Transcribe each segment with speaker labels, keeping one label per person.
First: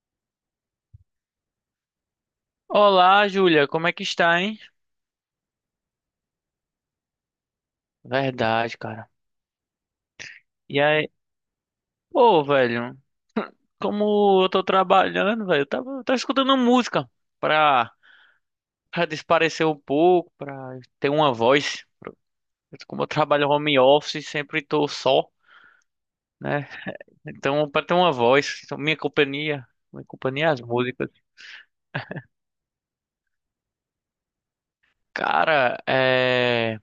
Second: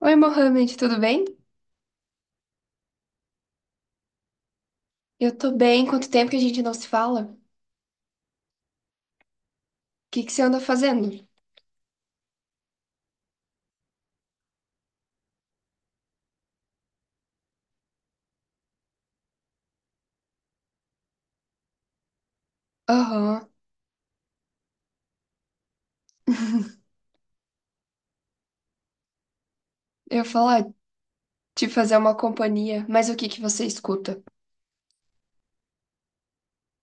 Speaker 1: Oi, Mohamed, tudo bem?
Speaker 2: Olá, Júlia, como é que está, hein?
Speaker 1: Eu tô bem. Quanto tempo que a gente não se fala? O
Speaker 2: Verdade, cara.
Speaker 1: que que você anda
Speaker 2: E
Speaker 1: fazendo?
Speaker 2: aí, pô, velho, como eu tô trabalhando, velho, eu tava escutando música pra, pra desaparecer um pouco, pra ter uma voz. Como eu
Speaker 1: Aham.
Speaker 2: trabalho home office, sempre tô só, né? Então, pra ter uma voz, então, minha companhia, minha
Speaker 1: Eu ia
Speaker 2: companhia é as
Speaker 1: falar
Speaker 2: músicas.
Speaker 1: de fazer uma companhia, mas o que que você escuta?
Speaker 2: Cara, é.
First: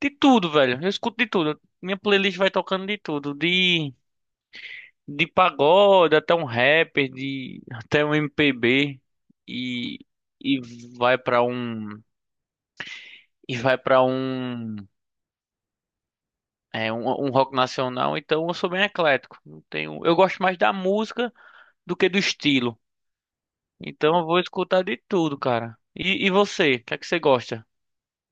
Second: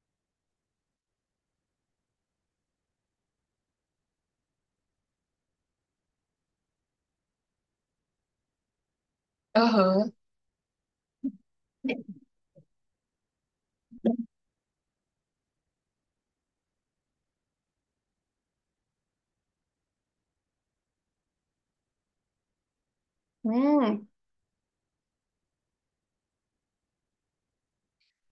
Speaker 2: De tudo, velho, eu escuto de tudo. Minha playlist vai tocando de tudo, de pagode até um rapper, de até um MPB e
Speaker 1: Aham.
Speaker 2: e vai pra um vai para um é um rock nacional, então eu sou bem eclético. Não tenho, eu gosto mais da música do que do estilo.
Speaker 1: Hum.
Speaker 2: Então eu vou escutar de tudo, cara. E você, o que é que você gosta?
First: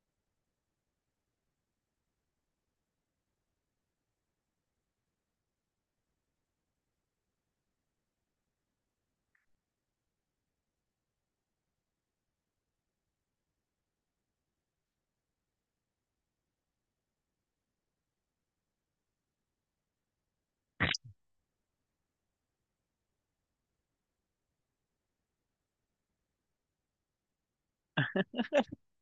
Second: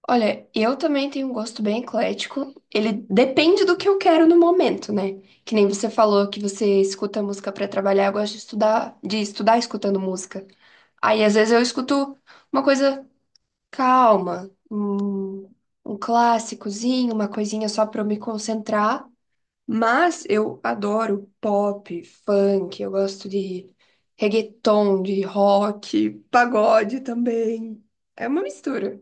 Speaker 1: Olha, eu também tenho um gosto bem eclético. Ele depende do que eu quero no momento, né? Que nem você falou que você escuta música pra trabalhar, eu gosto de estudar escutando música. Aí às vezes eu escuto uma coisa calma, um clássicozinho, uma coisinha só para eu me concentrar. Mas eu adoro pop, funk, eu gosto de reggaeton, de rock, pagode também. É uma mistura.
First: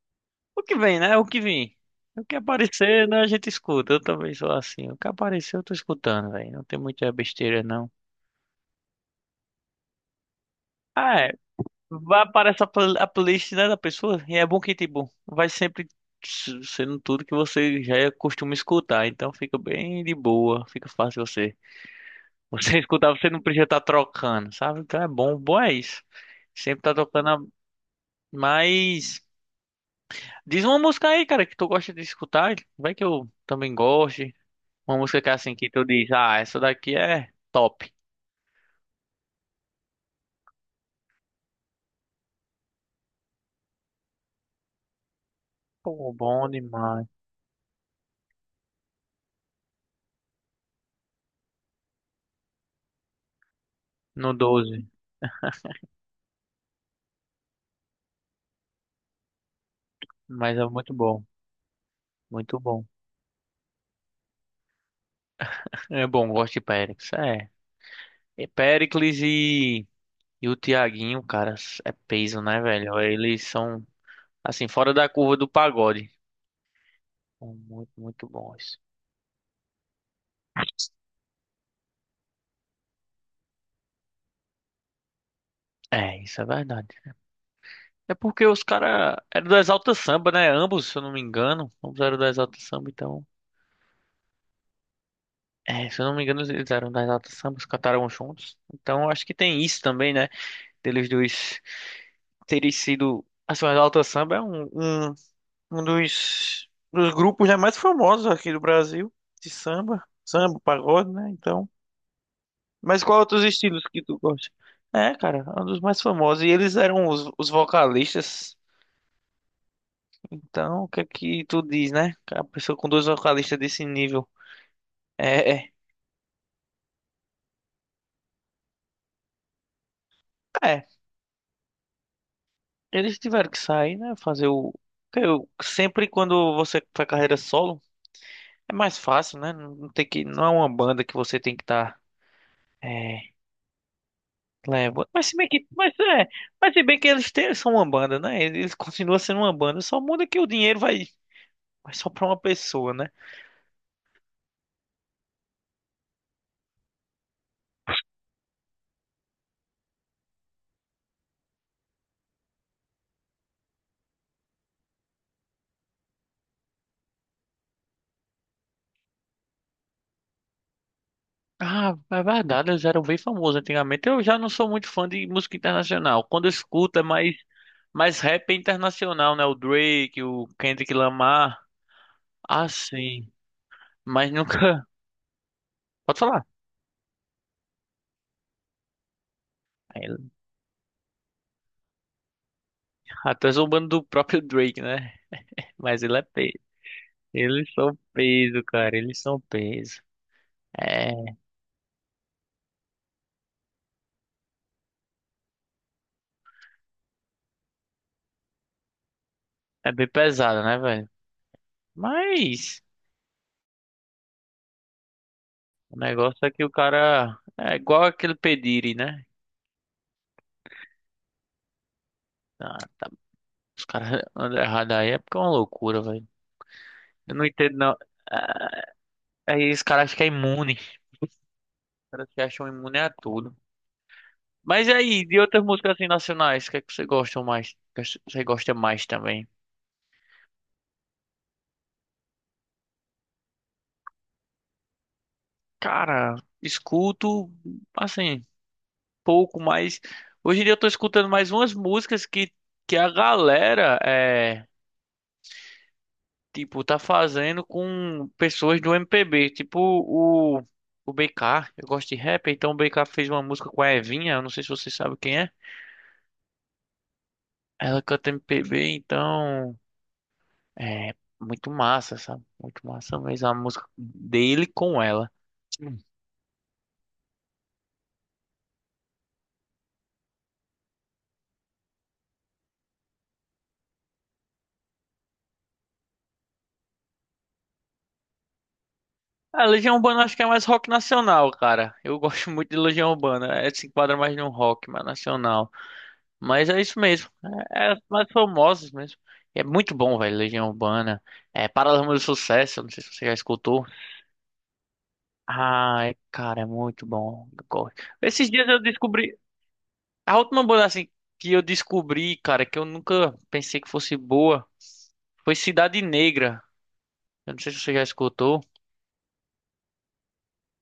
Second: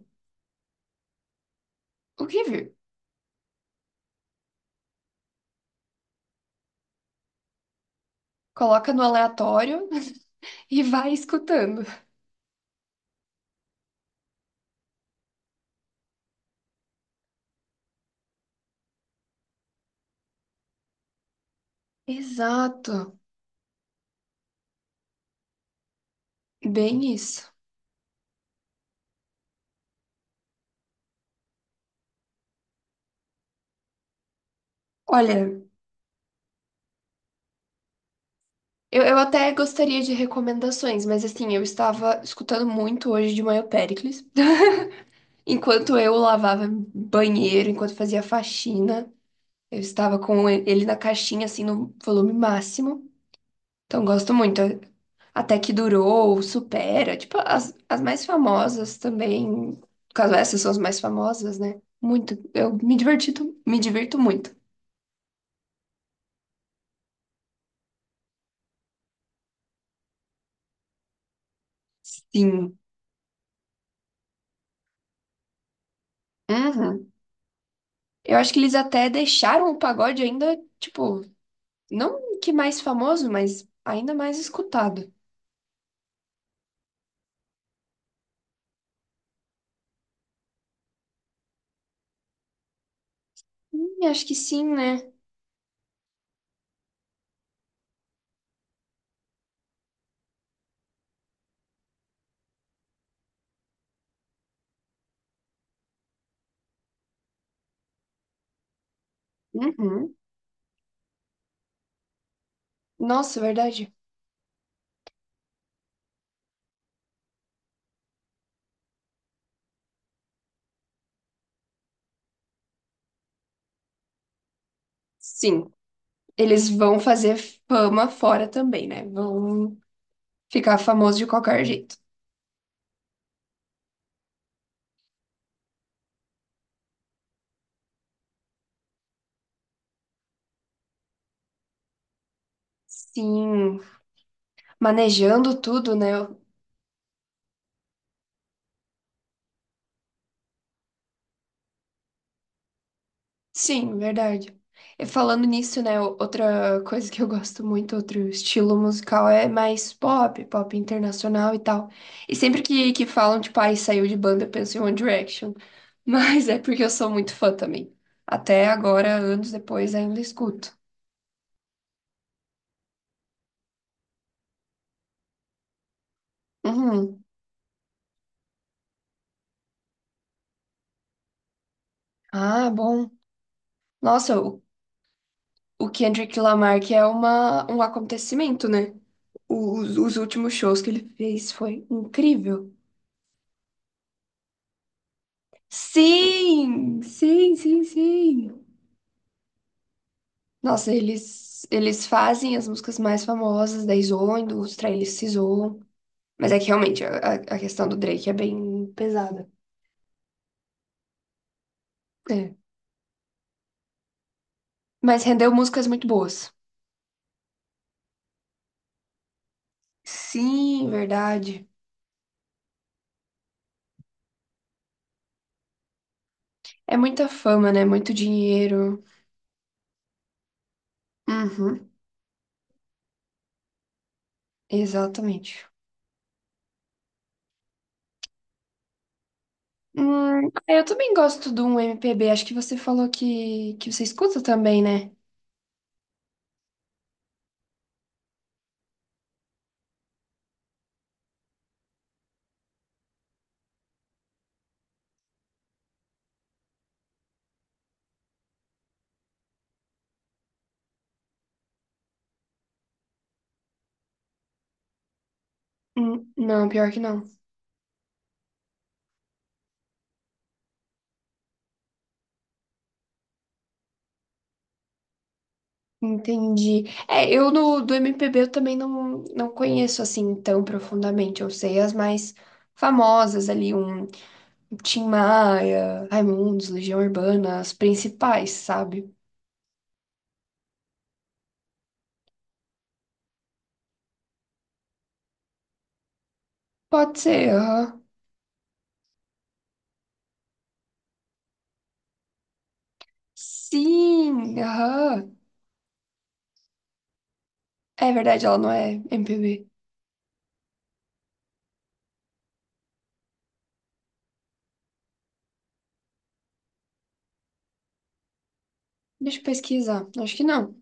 Speaker 2: O que vem, né? O que vem.
Speaker 1: O
Speaker 2: O que
Speaker 1: que vir?
Speaker 2: aparecer, né, a gente escuta. Eu também sou assim. O que aparecer, eu tô escutando, velho. Não tem muita besteira, não.
Speaker 1: Coloca no aleatório e vai
Speaker 2: Ah,
Speaker 1: escutando.
Speaker 2: vai aparecer a playlist, né, da pessoa. E é bom que, tipo, vai sempre sendo tudo que você já costuma escutar. Então fica bem de boa. Fica fácil você. Você
Speaker 1: Exato,
Speaker 2: escutar, você não precisa estar trocando, sabe? Então é bom. Bom é isso. Sempre tá
Speaker 1: bem
Speaker 2: tocando a.
Speaker 1: isso.
Speaker 2: Mas. Diz uma música aí, cara, que tu gosta de escutar. Vai que eu também goste. Uma música que é
Speaker 1: Olha,
Speaker 2: assim, que tu diz, ah, essa daqui é top.
Speaker 1: eu até gostaria de recomendações, mas assim, eu estava escutando muito hoje de manhã o Péricles. Enquanto
Speaker 2: Pô,
Speaker 1: eu
Speaker 2: bom
Speaker 1: lavava
Speaker 2: demais.
Speaker 1: banheiro, enquanto fazia faxina, eu estava com ele na caixinha, assim, no volume máximo. Então, gosto
Speaker 2: No
Speaker 1: muito.
Speaker 2: 12.
Speaker 1: Até que durou, supera. Tipo, as mais famosas também. No caso,
Speaker 2: Mas
Speaker 1: essas
Speaker 2: é
Speaker 1: são as
Speaker 2: muito
Speaker 1: mais
Speaker 2: bom.
Speaker 1: famosas, né? Muito.
Speaker 2: Muito
Speaker 1: Eu
Speaker 2: bom.
Speaker 1: me diverti, me divirto muito.
Speaker 2: É bom, gosto de Périx. É. E Péricles e o Tiaguinho, cara, é peso, né,
Speaker 1: Sim.
Speaker 2: velho? Eles são, assim, fora da curva do pagode.
Speaker 1: Uhum.
Speaker 2: São muito, muito
Speaker 1: Eu acho que eles
Speaker 2: bons.
Speaker 1: até deixaram o pagode ainda, tipo, não que mais famoso, mas ainda mais escutado.
Speaker 2: É, isso é verdade. É porque os caras eram do Exalta Samba, né? Ambos, se eu não me engano. Ambos eram do Exalta Samba, então.
Speaker 1: Acho que sim, né?
Speaker 2: É, se eu não me engano, eles eram do Exalta Samba, eles cantaram juntos. Então, eu acho que tem isso também, né? Deles dois terem sido. Assim, o Exalta Samba é um dos grupos, né, mais famosos aqui do Brasil, de samba,
Speaker 1: Uhum.
Speaker 2: samba, pagode, né? Então, mas qual
Speaker 1: Nossa, é
Speaker 2: outros estilos
Speaker 1: verdade.
Speaker 2: que tu gosta? É, cara, é um dos mais famosos e eles eram os vocalistas. Então, o que é que tu diz, né? A pessoa com dois vocalistas desse nível. É, é,
Speaker 1: Sim, eles vão fazer fama fora também, né? Vão ficar
Speaker 2: é.
Speaker 1: famosos de qualquer jeito.
Speaker 2: Eles tiveram que sair, né? Fazer o que eu sempre quando você faz carreira solo, é mais fácil, né? Não tem que não é uma banda que você tem que estar
Speaker 1: Sim,
Speaker 2: leva. Mas se bem
Speaker 1: manejando
Speaker 2: que,
Speaker 1: tudo,
Speaker 2: mas
Speaker 1: né?
Speaker 2: é,
Speaker 1: Eu-
Speaker 2: mas se bem que eles têm, são uma banda, né? Eles continuam sendo uma banda, só muda que o dinheiro vai só pra uma pessoa, né?
Speaker 1: Sim, verdade. E falando nisso, né? o- Outra coisa que eu gosto muito, outro estilo musical é mais pop, pop internacional e tal. E sempre que falam, tipo, ai, saiu de banda, eu penso em One Direction. Mas é porque eu sou muito fã também. Até agora, anos depois, ainda escuto.
Speaker 2: Ah, é verdade, eles eram bem famosos antigamente. Eu já não sou muito fã de música internacional. Quando eu escuto é
Speaker 1: Uhum.
Speaker 2: mais rap internacional, né? O Drake, o Kendrick Lamar. Ah,
Speaker 1: Ah, bom.
Speaker 2: sim. Mas
Speaker 1: Nossa, o
Speaker 2: nunca.
Speaker 1: o
Speaker 2: Pode
Speaker 1: Kendrick
Speaker 2: falar.
Speaker 1: Lamar, que é uma, um acontecimento, né? Os,
Speaker 2: Aí,
Speaker 1: os últimos shows que ele fez foi incrível.
Speaker 2: até zombando do próprio Drake, né? Mas ele é peso.
Speaker 1: Sim, sim,
Speaker 2: Eles
Speaker 1: sim,
Speaker 2: são
Speaker 1: sim.
Speaker 2: peso, cara. Eles são peso.
Speaker 1: Nossa,
Speaker 2: É,
Speaker 1: eles fazem as músicas mais famosas da Izone, dos trailers se zoam. Mas é que realmente a questão do Drake é bem pesada.
Speaker 2: é bem pesado, né, velho?
Speaker 1: É.
Speaker 2: Mas
Speaker 1: Mas rendeu músicas
Speaker 2: o
Speaker 1: muito
Speaker 2: negócio é
Speaker 1: boas.
Speaker 2: que o cara é igual aquele Pediri, né?
Speaker 1: Sim, verdade.
Speaker 2: Ah, tá, os caras andam errado aí é porque é uma loucura, velho.
Speaker 1: É muita
Speaker 2: Eu não
Speaker 1: fama,
Speaker 2: entendo,
Speaker 1: né?
Speaker 2: não.
Speaker 1: Muito
Speaker 2: É,
Speaker 1: dinheiro.
Speaker 2: aí os caras ficam imune. Os
Speaker 1: Uhum,
Speaker 2: caras se acham imune a tudo. Mas e aí, de outras
Speaker 1: exatamente.
Speaker 2: músicas assim nacionais, o que é que você gosta mais? O que você gosta mais também?
Speaker 1: É, eu também gosto de um MPB. Acho que você falou que você escuta também, né?
Speaker 2: Cara, escuto assim, pouco mais. Hoje em dia eu tô escutando mais umas músicas que a galera é. Tipo, tá fazendo com pessoas do MPB. Tipo, o BK. Eu gosto de rap, então o BK fez uma música com a Evinha. Eu não sei se você sabe quem é.
Speaker 1: Não, pior que não.
Speaker 2: Ela canta MPB, então. É muito massa, sabe? Muito massa mesmo a música dele com ela. Hum.
Speaker 1: Entendi. É, eu no, do MPB eu também não conheço assim tão profundamente. Eu sei as mais famosas ali, um Tim Maia, Raimundos, Legião Urbana, as principais, sabe?
Speaker 2: A Legião Urbana acho que é mais rock nacional, cara. Eu gosto muito de Legião Urbana. É, se enquadra mais no rock, mas nacional. Mas é isso
Speaker 1: Pode
Speaker 2: mesmo.
Speaker 1: ser,
Speaker 2: É, é os
Speaker 1: aham.
Speaker 2: mais famosos mesmo. E é muito bom, velho. Legião Urbana. É Paralamas do Sucesso. Não sei se você já escutou.
Speaker 1: Sim, aham.
Speaker 2: Ai, cara, é muito bom. Eu gosto.
Speaker 1: É verdade,
Speaker 2: Esses
Speaker 1: ela
Speaker 2: dias
Speaker 1: não
Speaker 2: eu
Speaker 1: é
Speaker 2: descobri.
Speaker 1: MPB.
Speaker 2: A última banda assim que eu descobri, cara, que eu nunca pensei que fosse boa, foi Cidade Negra. Eu não sei se você já escutou.
Speaker 1: Deixa eu pesquisar. Acho que não.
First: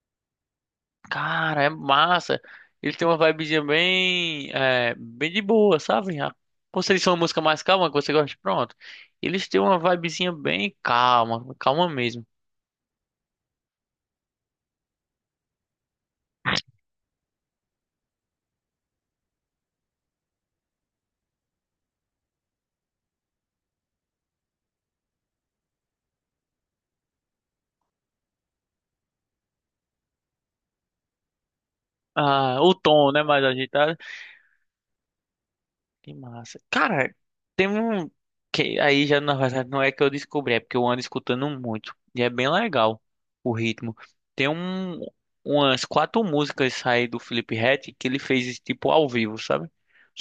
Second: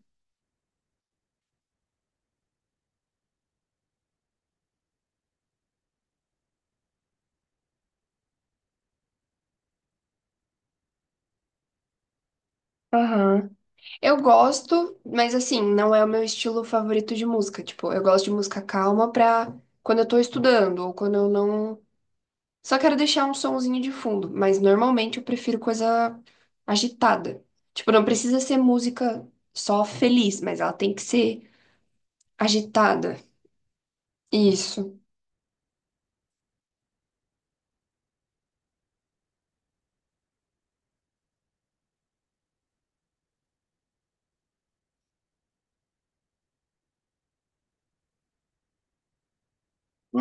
Speaker 2: Cara, é massa. Ele tem uma vibezinha bem, bem de boa, sabe? Como se eles uma música mais calma que você gosta, pronto. Eles têm uma vibezinha bem calma, calma mesmo.
Speaker 1: Aham. Eu gosto, mas assim, não é o meu estilo favorito de música. Tipo, eu gosto de música calma pra quando eu tô estudando ou quando eu não. Só quero deixar um sonzinho de fundo, mas normalmente eu prefiro coisa agitada. Tipo, não precisa ser música só feliz, mas ela tem que ser
Speaker 2: Ah, o tom,
Speaker 1: agitada.
Speaker 2: né, mais agitado.
Speaker 1: Isso.
Speaker 2: Que massa. Cara, tem um que aí já na verdade não é que eu descobri, é porque eu ando escutando muito e é bem legal o ritmo. Tem umas quatro músicas aí do Felipe Ret que ele fez tipo ao vivo, sabe? Não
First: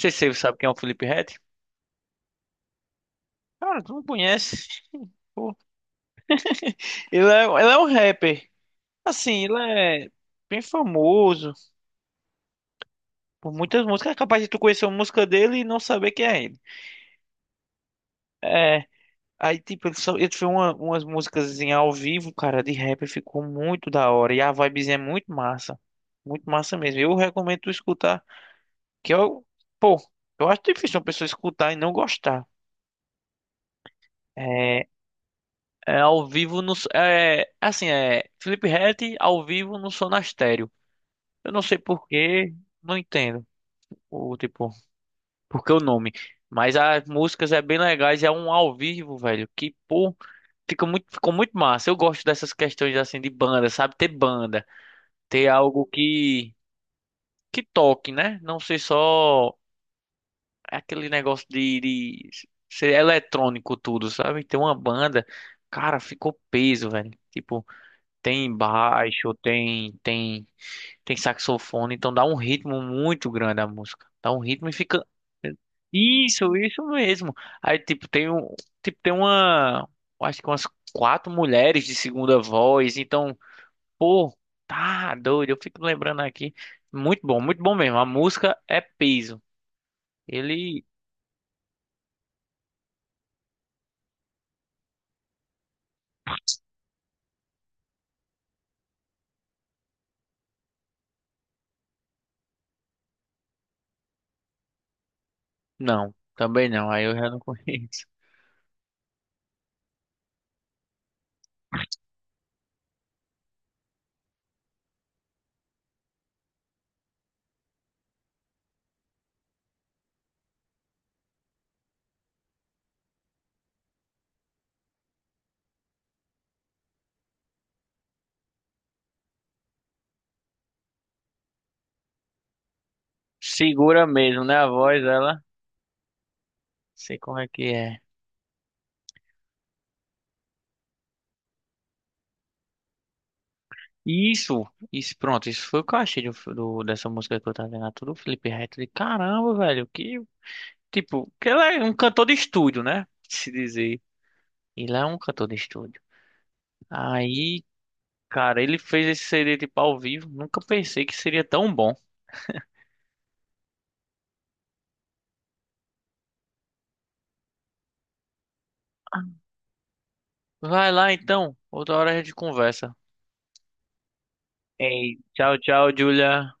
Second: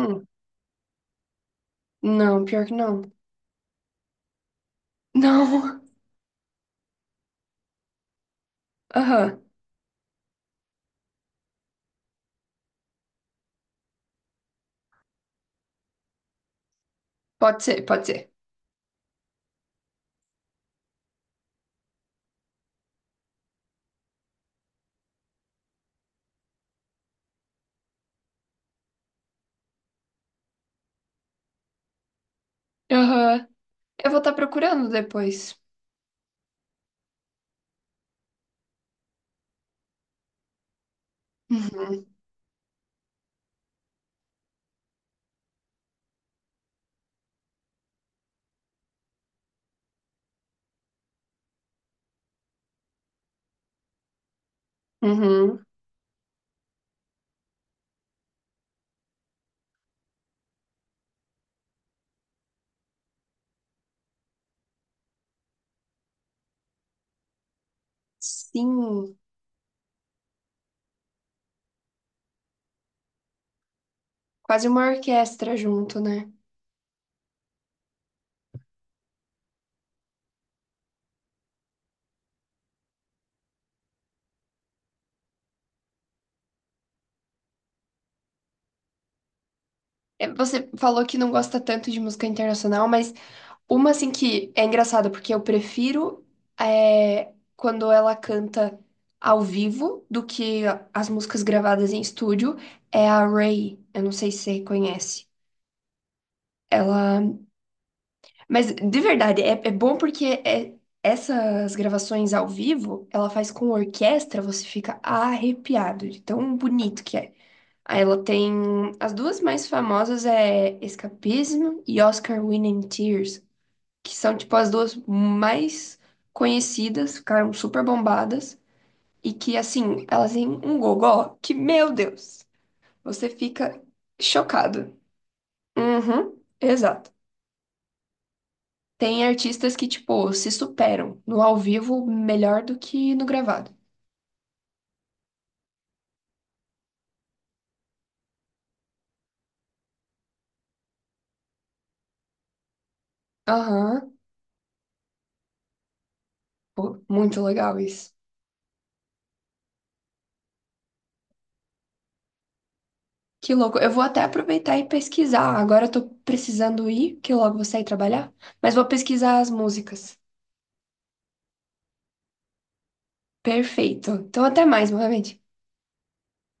Speaker 2: sei se você sabe quem é o Felipe Ret.
Speaker 1: Não, pior que não.
Speaker 2: Cara, tu não conhece? Pô,
Speaker 1: Não.
Speaker 2: ele é um rapper.
Speaker 1: Aham.
Speaker 2: Assim, ele é bem famoso por muitas músicas. É capaz de tu conhecer uma música dele e não saber quem é ele.
Speaker 1: Pode ser, pode ser.
Speaker 2: É. Aí, tipo, ele, só, ele fez umas músicas ao vivo, cara, de rap. Ficou muito da hora. E a vibezinha é muito massa. Muito massa mesmo. Eu recomendo tu escutar. Que eu, pô, eu acho difícil uma pessoa escutar e não gostar.
Speaker 1: Aham. Eu vou estar
Speaker 2: É,
Speaker 1: procurando depois.
Speaker 2: é ao vivo no. É, assim, é Felipe Ret ao vivo no Sonastério. Eu não sei
Speaker 1: Uhum.
Speaker 2: por quê, não entendo o tipo, por que o nome. Mas as músicas é bem legais, é um ao vivo, velho, que pô, ficou muito massa. Eu gosto dessas questões assim de banda, sabe? Ter banda, ter
Speaker 1: Uhum.
Speaker 2: algo que toque, né? Não ser só aquele negócio de ser eletrônico tudo, sabe? Ter uma banda, cara, ficou peso, velho. Tipo, tem
Speaker 1: Sim.
Speaker 2: baixo, tem saxofone, então dá um ritmo muito grande a música. Dá um
Speaker 1: Quase
Speaker 2: ritmo e
Speaker 1: uma
Speaker 2: fica
Speaker 1: orquestra junto, né?
Speaker 2: isso, isso mesmo. Aí tipo tem uma, acho que umas quatro mulheres de segunda voz, então, pô, tá doido, eu fico lembrando aqui. Muito bom mesmo. A música é peso.
Speaker 1: É, Você
Speaker 2: Ele
Speaker 1: falou que não gosta tanto de música internacional, mas uma assim que é engraçada, porque eu prefiro é, quando ela canta ao vivo do que as músicas gravadas em estúdio, é a Ray. Eu não sei se você conhece.
Speaker 2: não, também não. Aí eu
Speaker 1: Ela.
Speaker 2: já não conheço.
Speaker 1: Mas de verdade, é bom porque é- essas gravações ao vivo, ela faz com orquestra, você fica arrepiado de tão bonito que é. Aí Ela tem as duas mais famosas é Escapismo e Oscar Winning Tears, que são tipo as duas mais conhecidas, ficaram super bombadas e que assim, elas têm um gogó que, meu Deus, você fica
Speaker 2: Segura mesmo, né, a
Speaker 1: chocado.
Speaker 2: voz ela?
Speaker 1: Uhum, exato.
Speaker 2: Sei como é que é.
Speaker 1: Tem artistas que tipo se superam no ao vivo melhor do que no gravado.
Speaker 2: Isso, isso, pronto, isso foi o que eu achei do dessa música que eu tava vendo, tudo Felipe Neto, de caramba, velho, que, tipo, que ele é um cantor de estúdio, né, se dizer,
Speaker 1: Aham,
Speaker 2: ele é um cantor de estúdio,
Speaker 1: pô, muito
Speaker 2: aí,
Speaker 1: legal isso.
Speaker 2: cara, ele fez esse CD, tipo, ao vivo, nunca pensei que seria tão bom,
Speaker 1: Que louco. Eu vou até aproveitar e pesquisar. Agora eu tô precisando ir, que logo vou sair trabalhar. Mas vou pesquisar as músicas.
Speaker 2: vai lá, então, outra hora a gente conversa,
Speaker 1: Perfeito. Então, até mais,
Speaker 2: ei,
Speaker 1: Mohamed.
Speaker 2: tchau, tchau, Julia.